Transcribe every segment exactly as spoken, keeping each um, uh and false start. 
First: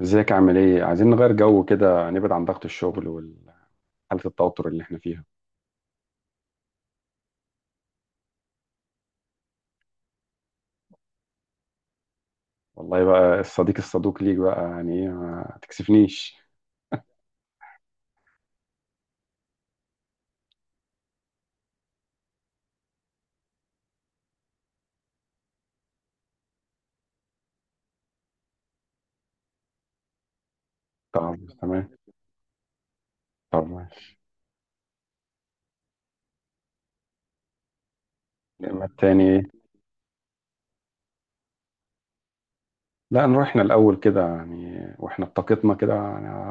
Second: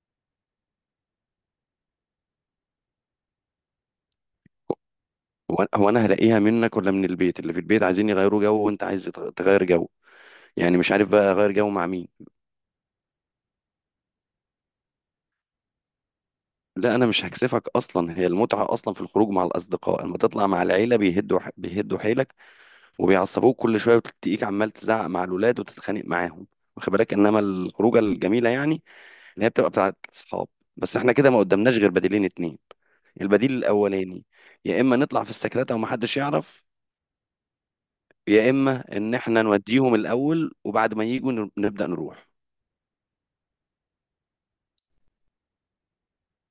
ازيك عامل ايه؟ عايزين نغير جو كده، نبعد عن ضغط الشغل وحالة التوتر اللي احنا فيها. هو هو انا هلاقيها منك ولا من البيت؟ اللي في البيت عايزين يغيروا جو، وانت عايز تغ- تغير جو. يعني مش عارف بقى اغير جو مع مين. والله بقى الصديق الصدوق ليك بقى، يعني ايه ما تكسفنيش؟ لا انا مش هكسفك، اصلا هي المتعه اصلا في الخروج مع الاصدقاء. اما تطلع مع العيله بيهدوا ح- بيهدوا حيلك، وبيعصبوك كل شويه، وتلاقيك عمال تزعق مع الولاد وتتخانق معاهم. واخد بالك؟ انما الخروجه الجميله يعني اللي هي بتبقى بتاعت اصحاب. بس احنا كده طب ما قدامناش تمام. غير بديلين اتنين. البديل طب ما الاولاني يا اما نطلع في السكرات ومحدش يعرف، يا التاني اما ان تاني احنا ايه؟ نوديهم الاول وبعد ما يجوا نر- نبدا نروح. لا، نروحنا الأول كده يعني، واحنا بطاقتنا كده،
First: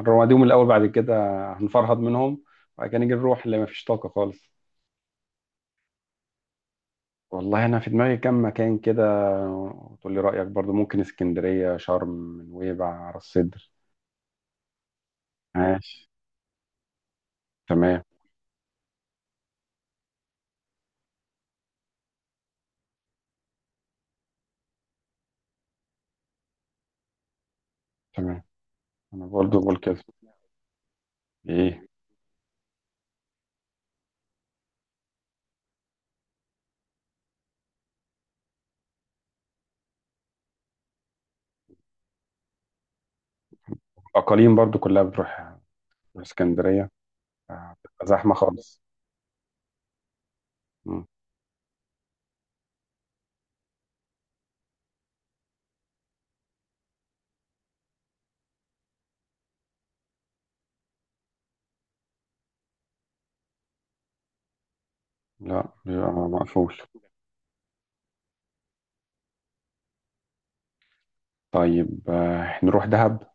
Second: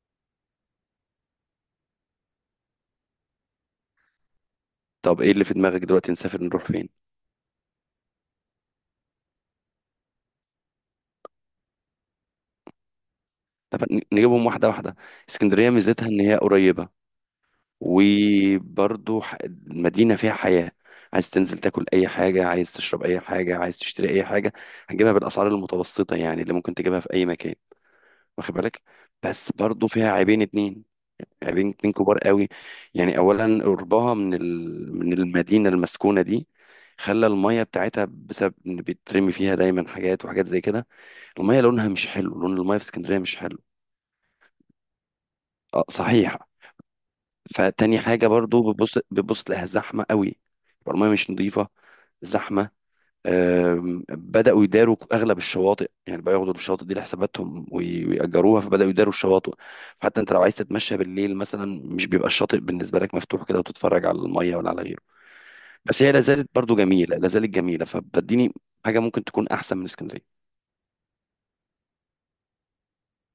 نرميهم الأول بعد كده، هنفرهد منهم، وبعد كده نيجي نروح اللي ما فيش طاقة خالص. طب ايه اللي في دماغك دلوقتي؟ نسافر نروح فين؟ والله أنا في دماغي كام مكان كده، وتقول لي رأيك برضو، ممكن اسكندرية، شرم، نويبع، راس سدر. طب ن- نجيبهم واحده واحده. اسكندريه ميزتها ماشي. ان هي قريبه، تمام. وبرضه ح- المدينه فيها حياه. عايز تنزل تاكل اي حاجه، عايز تشرب اي حاجه، عايز تشتري اي حاجه، هتجيبها بالاسعار المتوسطه يعني اللي ممكن تجيبها في اي مكان. تمام، واخد بالك؟ أنا بس برضو بقول برضه كده. فيها عيبين اتنين، عيبين ايه؟ اتنين كبار قوي. يعني اولا قربها من ال... من المدينه المسكونه دي خلى الميه بتاعتها، بسبب ان بيترمي فيها دايما حاجات وحاجات زي كده. المية لونها مش حلو، لون المية في اسكندرية مش حلو. اقاليم برضو كلها بتروح اه صحيح. اسكندريه. آه، فتاني بتبقى حاجة زحمه برضو خالص. بتبص بتبص تلاقيها زحمة قوي. يبقى مم. المية مش نظيفة، زحمة. آم، بدأوا يداروا أغلب الشواطئ، يعني بقى ياخدوا الشواطئ دي لحساباتهم وي- ويأجروها، فبدأوا يداروا الشواطئ. فحتى أنت لو عايز تتمشى بالليل مثلا، مش بيبقى الشاطئ بالنسبة لك مفتوح كده وتتفرج على المية ولا على غيره. لا، بس بيبقى هي لازالت مقفول. برضو جميلة، لازالت جميلة. فبديني حاجة ممكن تكون أحسن من اسكندرية. طيب، آه، نروح دهب.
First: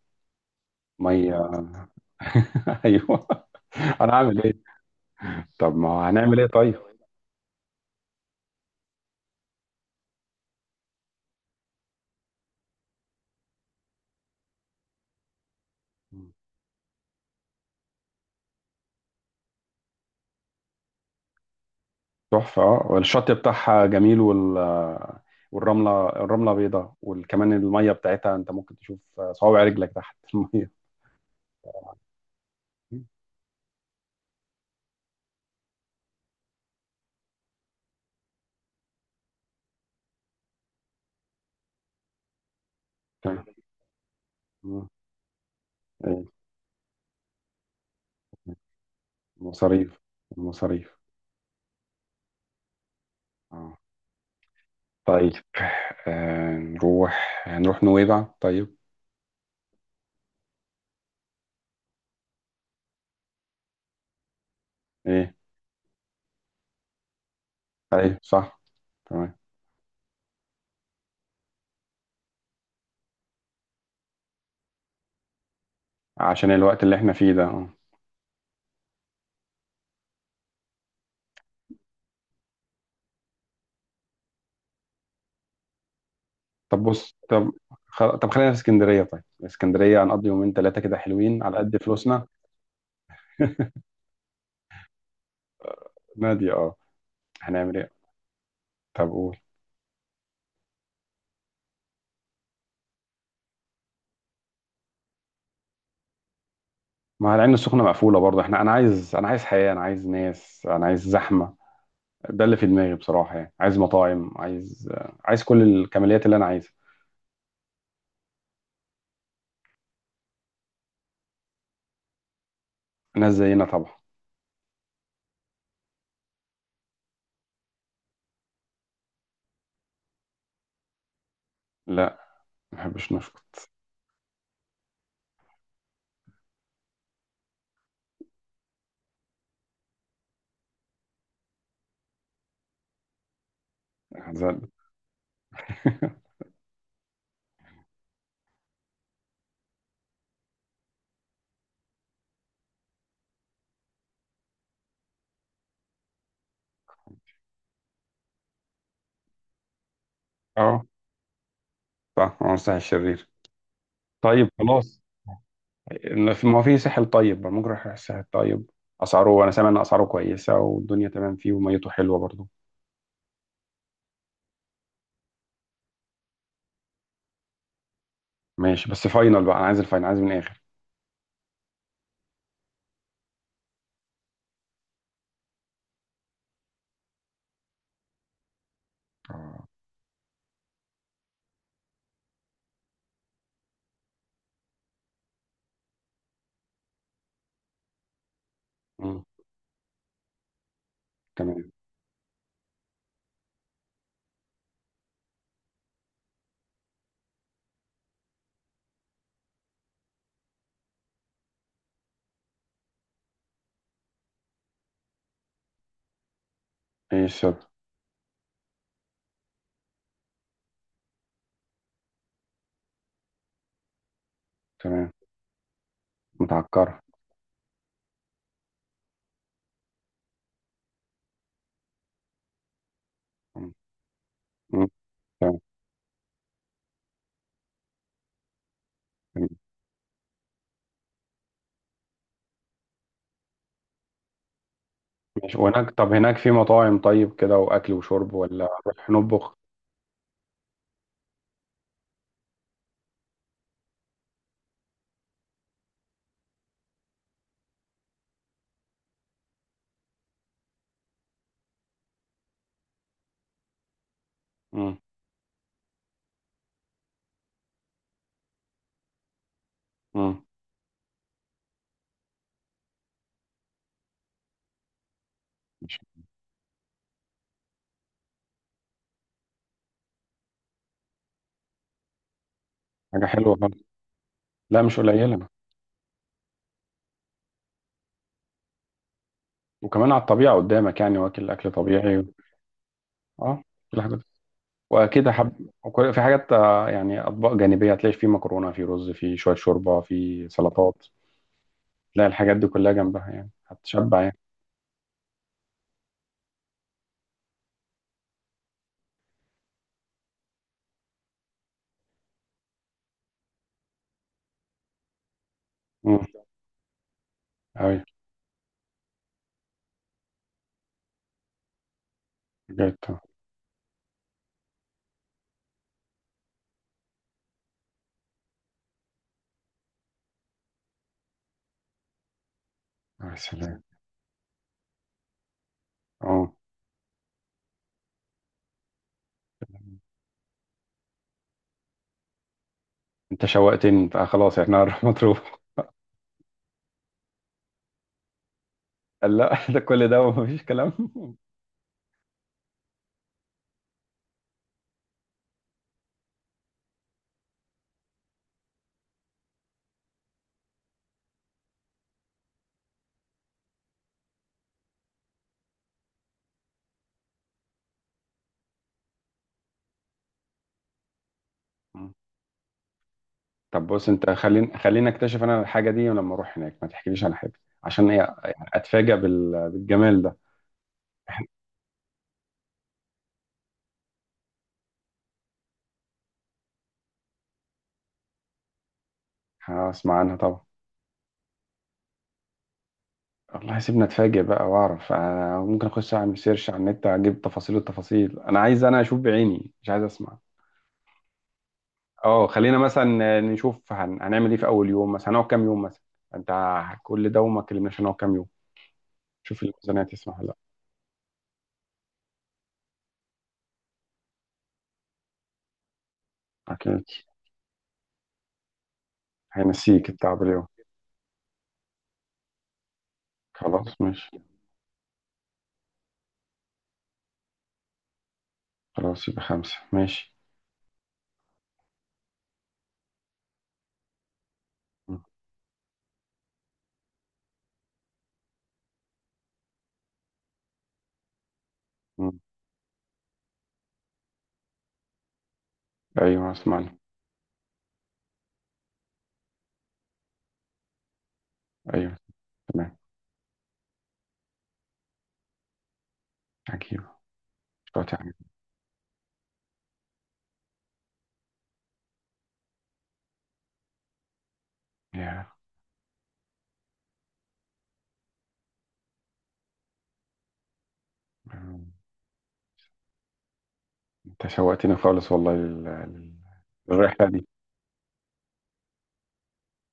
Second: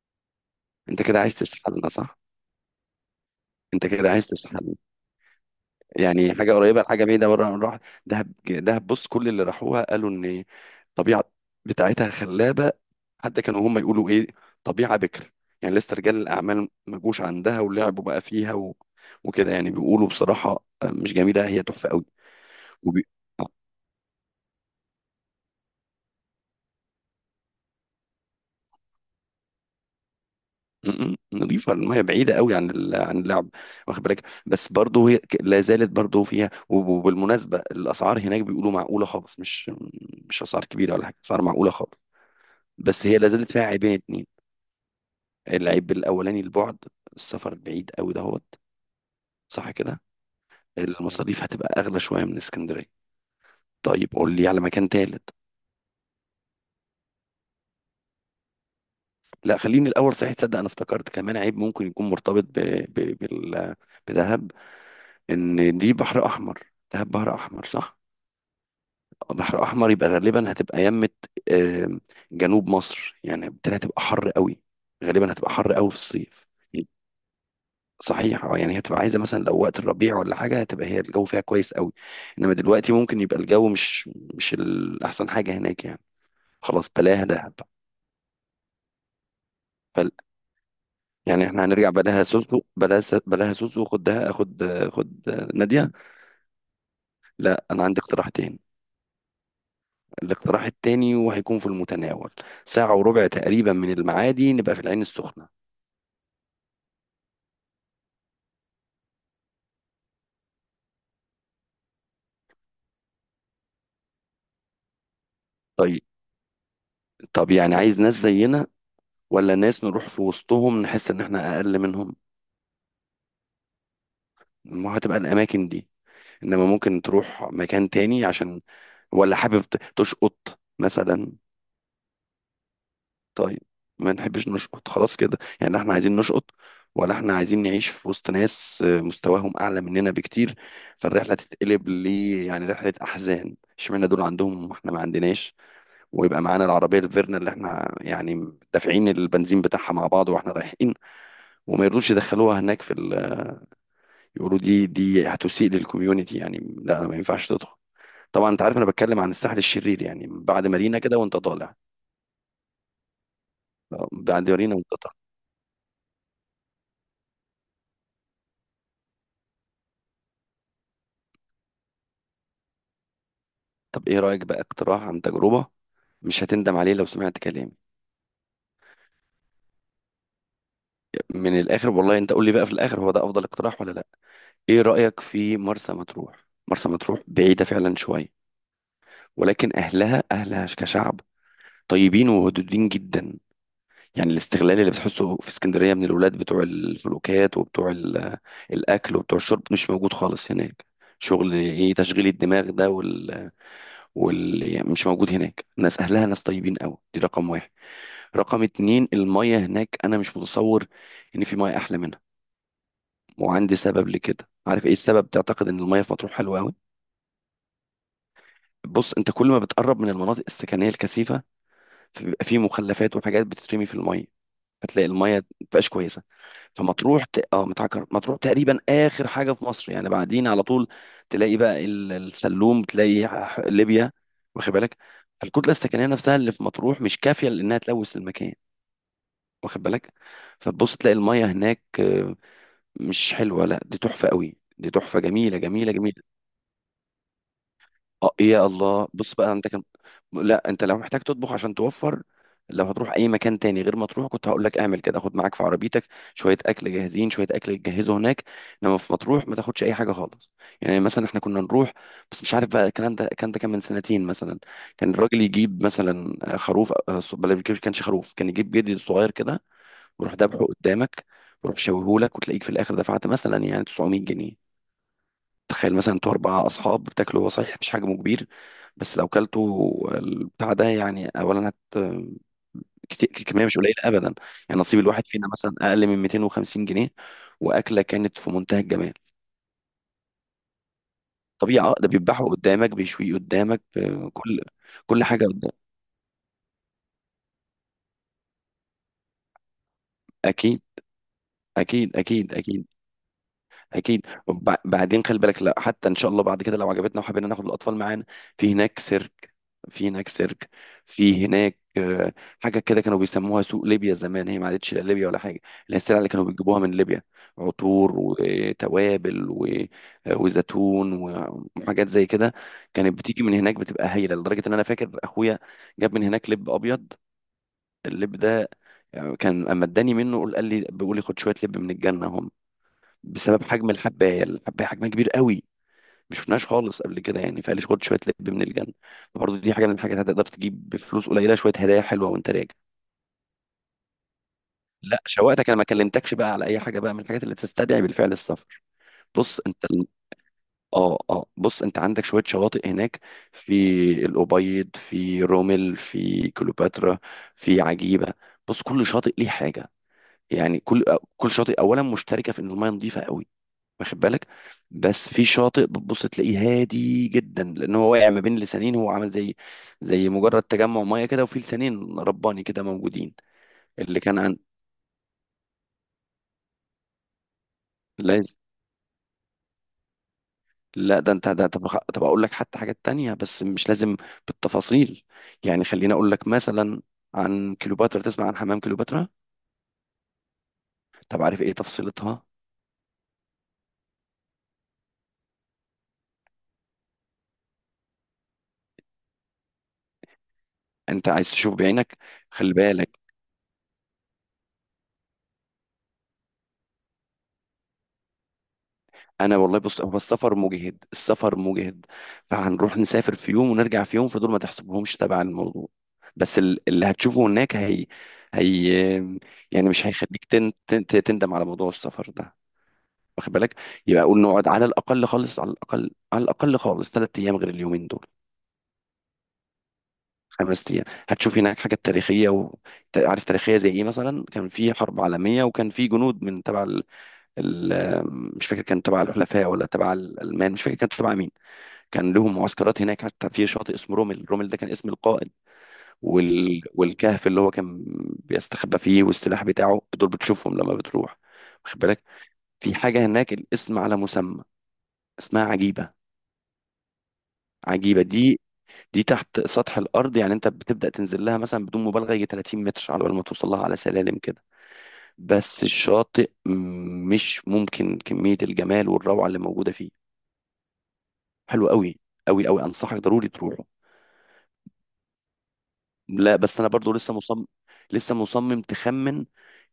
أنت كده عايز ميه. تسحلنا صح؟ ايوه. أنت كده عايز هنعمل ايه؟ تسحلنا. طب ما هو يعني هنعمل ايه حاجه طيب؟ قريبه لحاجه بعيده بره من راح. دهب دهب، بص، كل اللي راحوها قالوا ان الطبيعه بتاعتها خلابه. حتى كانوا هم يقولوا ايه؟ طبيعه بكر، يعني لسه رجال الاعمال ما جوش عندها ولعبوا بقى فيها و... وكده. يعني بيقولوا بصراحه، مش جميله، هي تحفه قوي. تحفه اه، وبي... والشط بتاعها جميل، وال آه، والرمله الرمله بيضاء، وكمان الميه بتاعتها انت ممكن تشوف آه، صوابع رجلك تحت الميه. م- م- نظيفه الميه، بعيده قوي عن ال... عن اللعب. واخد بالك؟ بس برضه هي ك- لا زالت برضه فيها، وب- وبالمناسبه الاسعار هناك بيقولوا معقوله خالص. مش مش اسعار كبيره ولا حاجه، اسعار معقوله خالص. بس هي لا مم. زالت فيها عيبين اتنين. مم. العيب إيه. الاولاني البعد، السفر بعيد قوي دهوت، صح مصاريف. كده. المصاريف. المصاريف هتبقى اغلى شويه من اسكندريه. اه. طيب قول لي على مكان تالت. طيب، آه نروح هنروح نويبع طيب. لا خليني الاول، صحيح تصدق انا افتكرت كمان عيب ممكن يكون مرتبط ب... ب... بال... بدهب. ايه؟ ان دي بحر احمر. دهب بحر احمر صح. ايوه صح. تمام. بحر احمر يبقى غالبا هتبقى يمه. آم، جنوب مصر يعني، بالتالي هتبقى حر قوي، غالبا هتبقى حر قوي في الصيف. عشان الوقت اللي احنا فيه ده، اه. صحيح اه. يعني هتبقى عايزه مثلا لو وقت الربيع ولا حاجه، هتبقى هي الجو فيها كويس قوي. انما دلوقتي ممكن يبقى الجو مش مش الاحسن حاجه هناك يعني. طب خلاص بص، بلاها طب دهب. خل... طب خلينا في اسكندرية، طيب اسكندرية فل... هنقضي يومين ثلاثة كده حلوين يعني على احنا قد هنرجع. بلاها فلوسنا. سوسو، بلاها س... بلاها سوسو. خد دهب، خد، خد ناديه. نادي اه. لا هنعمل انا ايه؟ عندي اقتراحتين. طب قول. الاقتراح التاني وهيكون في المتناول، ساعه وربع تقريبا من المعادي نبقى في العين السخنه. ما هو العين السخنة مقفولة برضه، احنا انا عايز انا عايز حياة، انا عايز ناس، انا عايز زحمة. ده اللي في دماغي بصراحة، يعني عايز مطاعم، عايز آه، عايز كل طيب. الكماليات اللي انا عايزها. طب يعني عايز ناس زينا، ولا ناس نروح في وسطهم نحس ان احنا اقل منهم؟ ناس زينا طبعا. ما هتبقى الاماكن دي. انما ممكن تروح مكان تاني، عشان ولا حابب ت- تشقط مثلا؟ لا، ما بحبش نشكر. طيب. ما نحبش نشقط خلاص كده، يعني احنا عايزين نشقط ولا احنا عايزين نعيش في وسط ناس آه، مستواهم اعلى مننا بكتير، فالرحله تتقلب ل يعني رحله احزان، اشمعنى دول هنزل. عندهم واحنا ما عندناش. ويبقى معانا العربيه الفيرنا اللي احنا يعني دافعين البنزين بتاعها مع بعض واحنا رايحين، وما يرضوش يدخلوها هناك في ال... يقولوا دي دي هتسيء للكوميونتي، يعني لا، ما ينفعش تدخل. طبعا انت عارف انا بتكلم عن الساحل الشرير، يعني بعد اه مارينا كده وانت طالع. صح، عمر الساحل الشرير. طيب بعد مارينا وانت خلاص. طالع. إن في- ما هو في ساحل، طيب ممكن اروح الساحل الطيب، اسعاره انا سامع ان اسعاره كويسه، والدنيا تمام فيه وميته حلوه برضو. طب ايه رايك بقى؟ اقتراح عن تجربه، مش هتندم عليه لو سمعت كلامي. ماشي، بس فاينل بقى، انا عايز الفاينل، عايز من الاخر. من الاخر والله. انت قول لي بقى في الاخر هو ده افضل اقتراح ولا لا. ايه رايك في مرسى مطروح؟ مرسى مطروح بعيده فعلا شويه، آه. ولكن اهلها، اهلها كشعب طيبين وودودين جدا. يعني الاستغلال اللي بتحسه في اسكندريه من الولاد بتوع الفلوكات وبتوع ال- الاكل مم. وبتوع الشرب، مش موجود خالص هناك. شغل تمام. ايه تشغيل الدماغ ده، واللي يعني مش موجود هناك. ناس اهلها ناس طيبين قوي، دي رقم واحد. رقم اتنين المية هناك، انا مش متصور ان في مية احلى منها. وعندي سبب لكده. عارف ايه السبب تعتقد ان المية في مطروح حلوه قوي؟ ايه السبب؟ بص، انت كل ما بتقرب من المناطق السكنيه الكثيفه، فبيبقى في مخلفات وحاجات بتترمي في المية، فتلاقي تمام. المية مبقاش كويسة. متعكره. فمطروح ت... اه، متعكر. مطروح تقريبا اخر حاجه في مصر، يعني بعدين على طول تلاقي بقى ال- السلوم، تلاقي ح- مم. ليبيا. واخد مم. بالك؟ تمام. الكتله السكنيه نفسها اللي في مطروح مش كافيه لانها تلوث المكان. تمام. واخد بالك؟ فتبص تلاقي الميه هناك آه، مش حلوه، لا دي تحفه قوي، دي تحفه جميله ماشي، وهناك جميله طب جميله. هناك في مطاعم طيب كده، واكل وشرب اه ولا يا الله. نروح بص بقى نطبخ؟ انت كان. لا انت لو محتاج تطبخ عشان توفر، لو هتروح اي مكان تاني غير ما تروح كنت هقول لك اعمل كده. خد معاك في عربيتك شويه اكل جاهزين، شويه اكل تجهزه هناك. انما في مطروح ما تاخدش اي حاجه خالص. يعني مثلا احنا كنا نروح، بس مش عارف بقى الكلام ده، الكلام ده كان من سنتين مثلا. مم. كان الراجل يجيب مثلا خروف، آه، بل ما كانش خروف، كان يجيب جدي صغير كده، ويروح مم. ذبحه قدامك، ويروح شويهولك، وتلاقيك في الاخر دفعت مثلا يعني تسعمية جنيه. تخيل، مش مثلا انتوا اربعه اصحاب بتاكلوا. هو صحيح مش حجمه كبير، بس لو كلتوا البتاع ده يعني اولا هت حاجه كت- حلوه كميه مش خالص. قليله ابدا. يعني لا، مش نصيب الواحد قليله. فينا مثلا اقل من ميتين وخمسين جنيه. واكله كانت في منتهى الجمال. وكمان على الطبيعه قدامك، يعني واكل اكل طبيعي اه، ده طبيعي. بيذبحه قدامك، بيشويه اه، قدامك، كل حاجه. آه، كل، كل واكيد حاجه حب، قدام. وكل- في حاجات، آه، يعني اطباق جانبيه، هتلاقي في مكرونه، في رز، في شويه شوربه، في اكيد سلطات. اكيد تلاقي اكيد الحاجات دي اكيد كلها جنبها، يعني هتشبع اكيد. يعني. وب- بعدين خلي بالك، لا حتى ان شاء الله بعد كده لو عجبتنا وحبينا ناخد الاطفال معانا، في هناك سيرك، في هناك سيرك، في هناك آه، حاجه كده كانوا بيسموها سوق ليبيا زمان. هي ما عادتش لا ليبيا ولا حاجه، اللي هي السلع امم. اللي كانوا بيجيبوها من ليبيا. ايوه. عطور وتوابل و- آه، وزيتون وحاجات زي كده. بجد. كانت بتيجي من هناك بتبقى هايله، لدرجه ان انا فاكر اخويا جاب من هناك لب ابيض. اللب ده آه، كان اما اداني منه قال لي، بيقول لي خد شويه لب من الجنه، يا بسبب سلام. حجم الحبايه. الحبايه حجمها كبير قوي، مش اه. شفناهاش خالص قبل كده يعني، فقال لي خد شويه لب من الجنه. فبرضه دي حاجه من الحاجات هتقدر تجيب بفلوس قليله شويه هدايا حلوه وانت راجع. انت شوقتني، انت آه، خلاص احنا هنروح لا مطروح. شوقتك، انا ما كلمتكش بقى على اي حاجه بقى من الحاجات اللي تستدعي بالفعل السفر. قال لا، بص ده انت ال- كل ده ومفيش كلام؟ اه اه بص انت عندك شويه شواطئ هناك، في الابيض، في رومل، في كليوباترا، في عجيبه. بص، كل شاطئ ليه حاجه. يعني كل آه، كل شاطئ اولا مشتركه في ان الميه نظيفه قوي. واخد بالك؟ بس في شاطئ بتبص تلاقيه هادي جدا، لان هو واقع ما بين لسانين، هو عامل زي زي مجرد تجمع ميه كده، وفي مم. لسانين رباني كده موجودين. طب بص اللي انت، كان عن خليني خليني اكتشف انا الحاجه دي لما اروح هناك، ما تحكيليش عن حاجه. عشان ايه؟ لازم. يعني اتفاجئ بال- بالجمال ده. لا ده انت ده. طب خ- طب اقول لك حتى حاجات تانية بس مش لازم بالتفاصيل. يعني خليني اقول لك مثلا، عن كليوباترا، تسمع عن حمام كليوباترا؟ هسمع عنها طبعا. طب عارف ايه تفصيلتها؟ والله سيبنا اتفاجئ بقى واعرف، أنا ممكن اخش اعمل سيرش على النت اجيب تفاصيل التفاصيل، انا عايز انا اشوف بعيني، مش عايز اسمع. انت عايز تشوف بعينك. اه، خلي خلينا بالك. مثلا نشوف هن... هنعمل ايه في اول يوم مثلا، هنقعد كام يوم مثلا. انت، كل ده وما كلمناش هنقعد كام يوم. انا شوف والله بص، الميزانية هو تسمح ولا السفر لا. مجهد، السفر مجهد، فهنروح نسافر في يوم ونرجع في يوم، فدول ما تحسبهمش تبع الموضوع. بس ال- اكيد. اللي هتشوفه هناك هي، هي يعني مش هينسيك التعب هيخليك اليوم. تن- تن- تندم على موضوع السفر ده. واخد بالك؟ خلاص يبقى ماشي. اقول نقعد على الاقل خالص، على الاقل، على الاقل خالص، ثلاث ايام غير اليومين دول. خلاص يبقى خمسة، ماشي. خمس ايام هتشوف هناك حاجات تاريخيه و... ت- عارف تاريخيه زي ايه مثلا؟ كان في م- حرب عالميه، وكان في جنود من تبع ال... ال... مش فاكر كان تبع الحلفاء ولا تبع الالمان، مش فاكر كان تبع مين. م. كان لهم معسكرات هناك، حتى في شاطئ اسمه رومل. رومل ده كان اسم القائد. ايوه وال... اسمعني. والكهف اللي هو كان بيستخبى فيه والسلاح بتاعه، دول بتشوفهم لما بتروح. واخد ايوه. بالك؟ في تمام. حاجة هناك الاسم على مسمى، اسمها عجيبة. عجيب. عجيبة شاطر. دي، دي تحت سطح الأرض. يعني أنت بتبدأ تنزل لها مثلا بدون مبالغة يجي 30 متر على بال ما توصل لها على سلالم كده. يا عم. بس الشاطئ م- مش ممكن كمية الجمال والروعة اللي موجودة فيه. يا. حلو قوي، قوي قوي، أنصحك ضروري تروح. انت شوقتني خالص، والله لل- لل- لا بس انا برضو للرحلة لسه دي. مصمم، لسه مصمم. تخمن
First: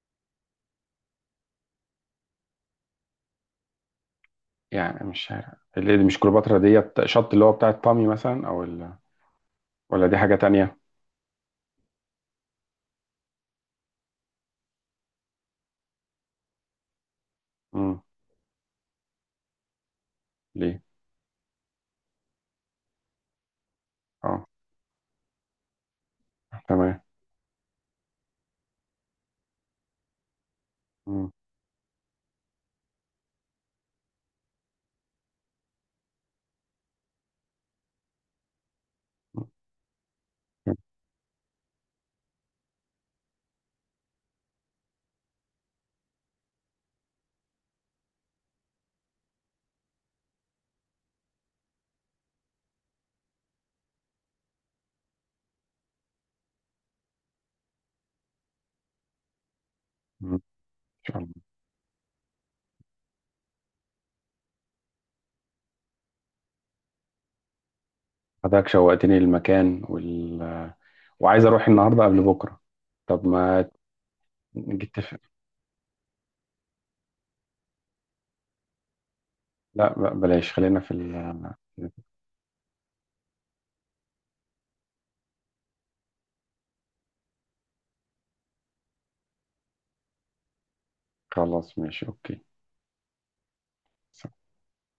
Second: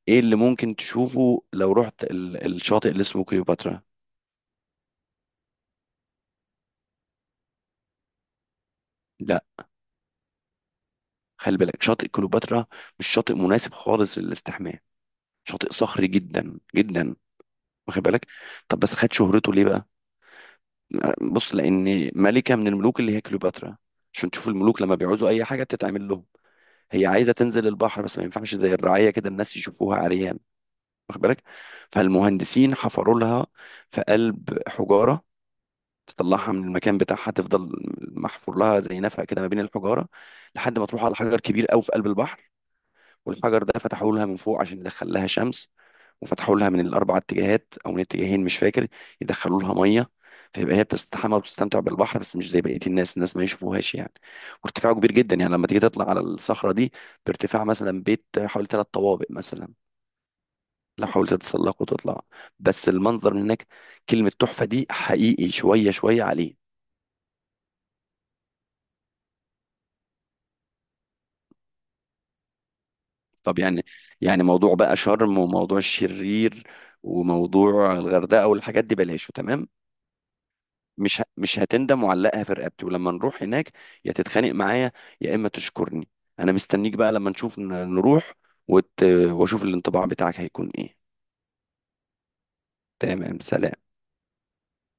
ايه اللي ممكن تشوفه لو رحت ال... الشاطئ اللي اسمه كليوباترا؟ يعني مش شارع، اللي دي مش كليوباترا، ديت شط اللي هو بتاعت بامي مثلا، او ال... لا ولا دي حاجة تانية؟ خلي بالك، شاطئ كليوباترا مش شاطئ مناسب خالص للاستحمام، شاطئ صخري جدا جدا. امم. واخد بالك؟ طب بس خد شهرته ليه بقى. ليه؟ بص، لان ملكة من الملوك اللي هي كليوباترا، عشان اه. تشوف الملوك لما بيعوزوا اي حاجة بتتعمل لهم. تمام. هي عايزة تنزل البحر، بس ما ينفعش زي الرعاية كده الناس يشوفوها عريان. واخد امم. بالك؟ فالمهندسين حفروا لها في قلب حجارة تطلعها من المكان بتاعها، تفضل محفور لها زي نفق كده ما بين الحجاره لحد ما تروح على حجر كبير قوي في قلب البحر. والحجر ده فتحوا لها من فوق عشان يدخل لها شمس، وفتحوا لها من الاربع اتجاهات او من اتجاهين مش فاكر، يدخلوا لها ميه. فيبقى هي بتستحمى وبتستمتع بالبحر، بس مش زي بقيه الناس، الناس ما يشوفوهاش يعني. وارتفاعه كبير جدا، يعني لما تيجي تطلع على الصخره دي بارتفاع مثلا بيت حوالي ثلاث طوابق مثلا، ان لو شاء الله. حاولت تتسلق وتطلع. بس المنظر من هناك كلمه تحفه دي حقيقي، شويه شويه عليه. حضرتك شوقتني للمكان وال... وعايز اروح النهارده قبل بكره. طب طب ما يعني، يعني موضوع بقى نتفق. شرم، وموضوع الشرير، وموضوع الغردقه، والحاجات دي بلاش تمام. لا، ب- بلاش، خلينا في مش ه- ال... مش هتندم، وعلقها في رقبتي، ولما نروح هناك يا تتخانق معايا، يا اما تشكرني. انا مستنيك بقى لما نشوف ن- نروح وت... واشوف الانطباع بتاعك هيكون ايه. خلاص ماشي اوكي. تمام، سلام.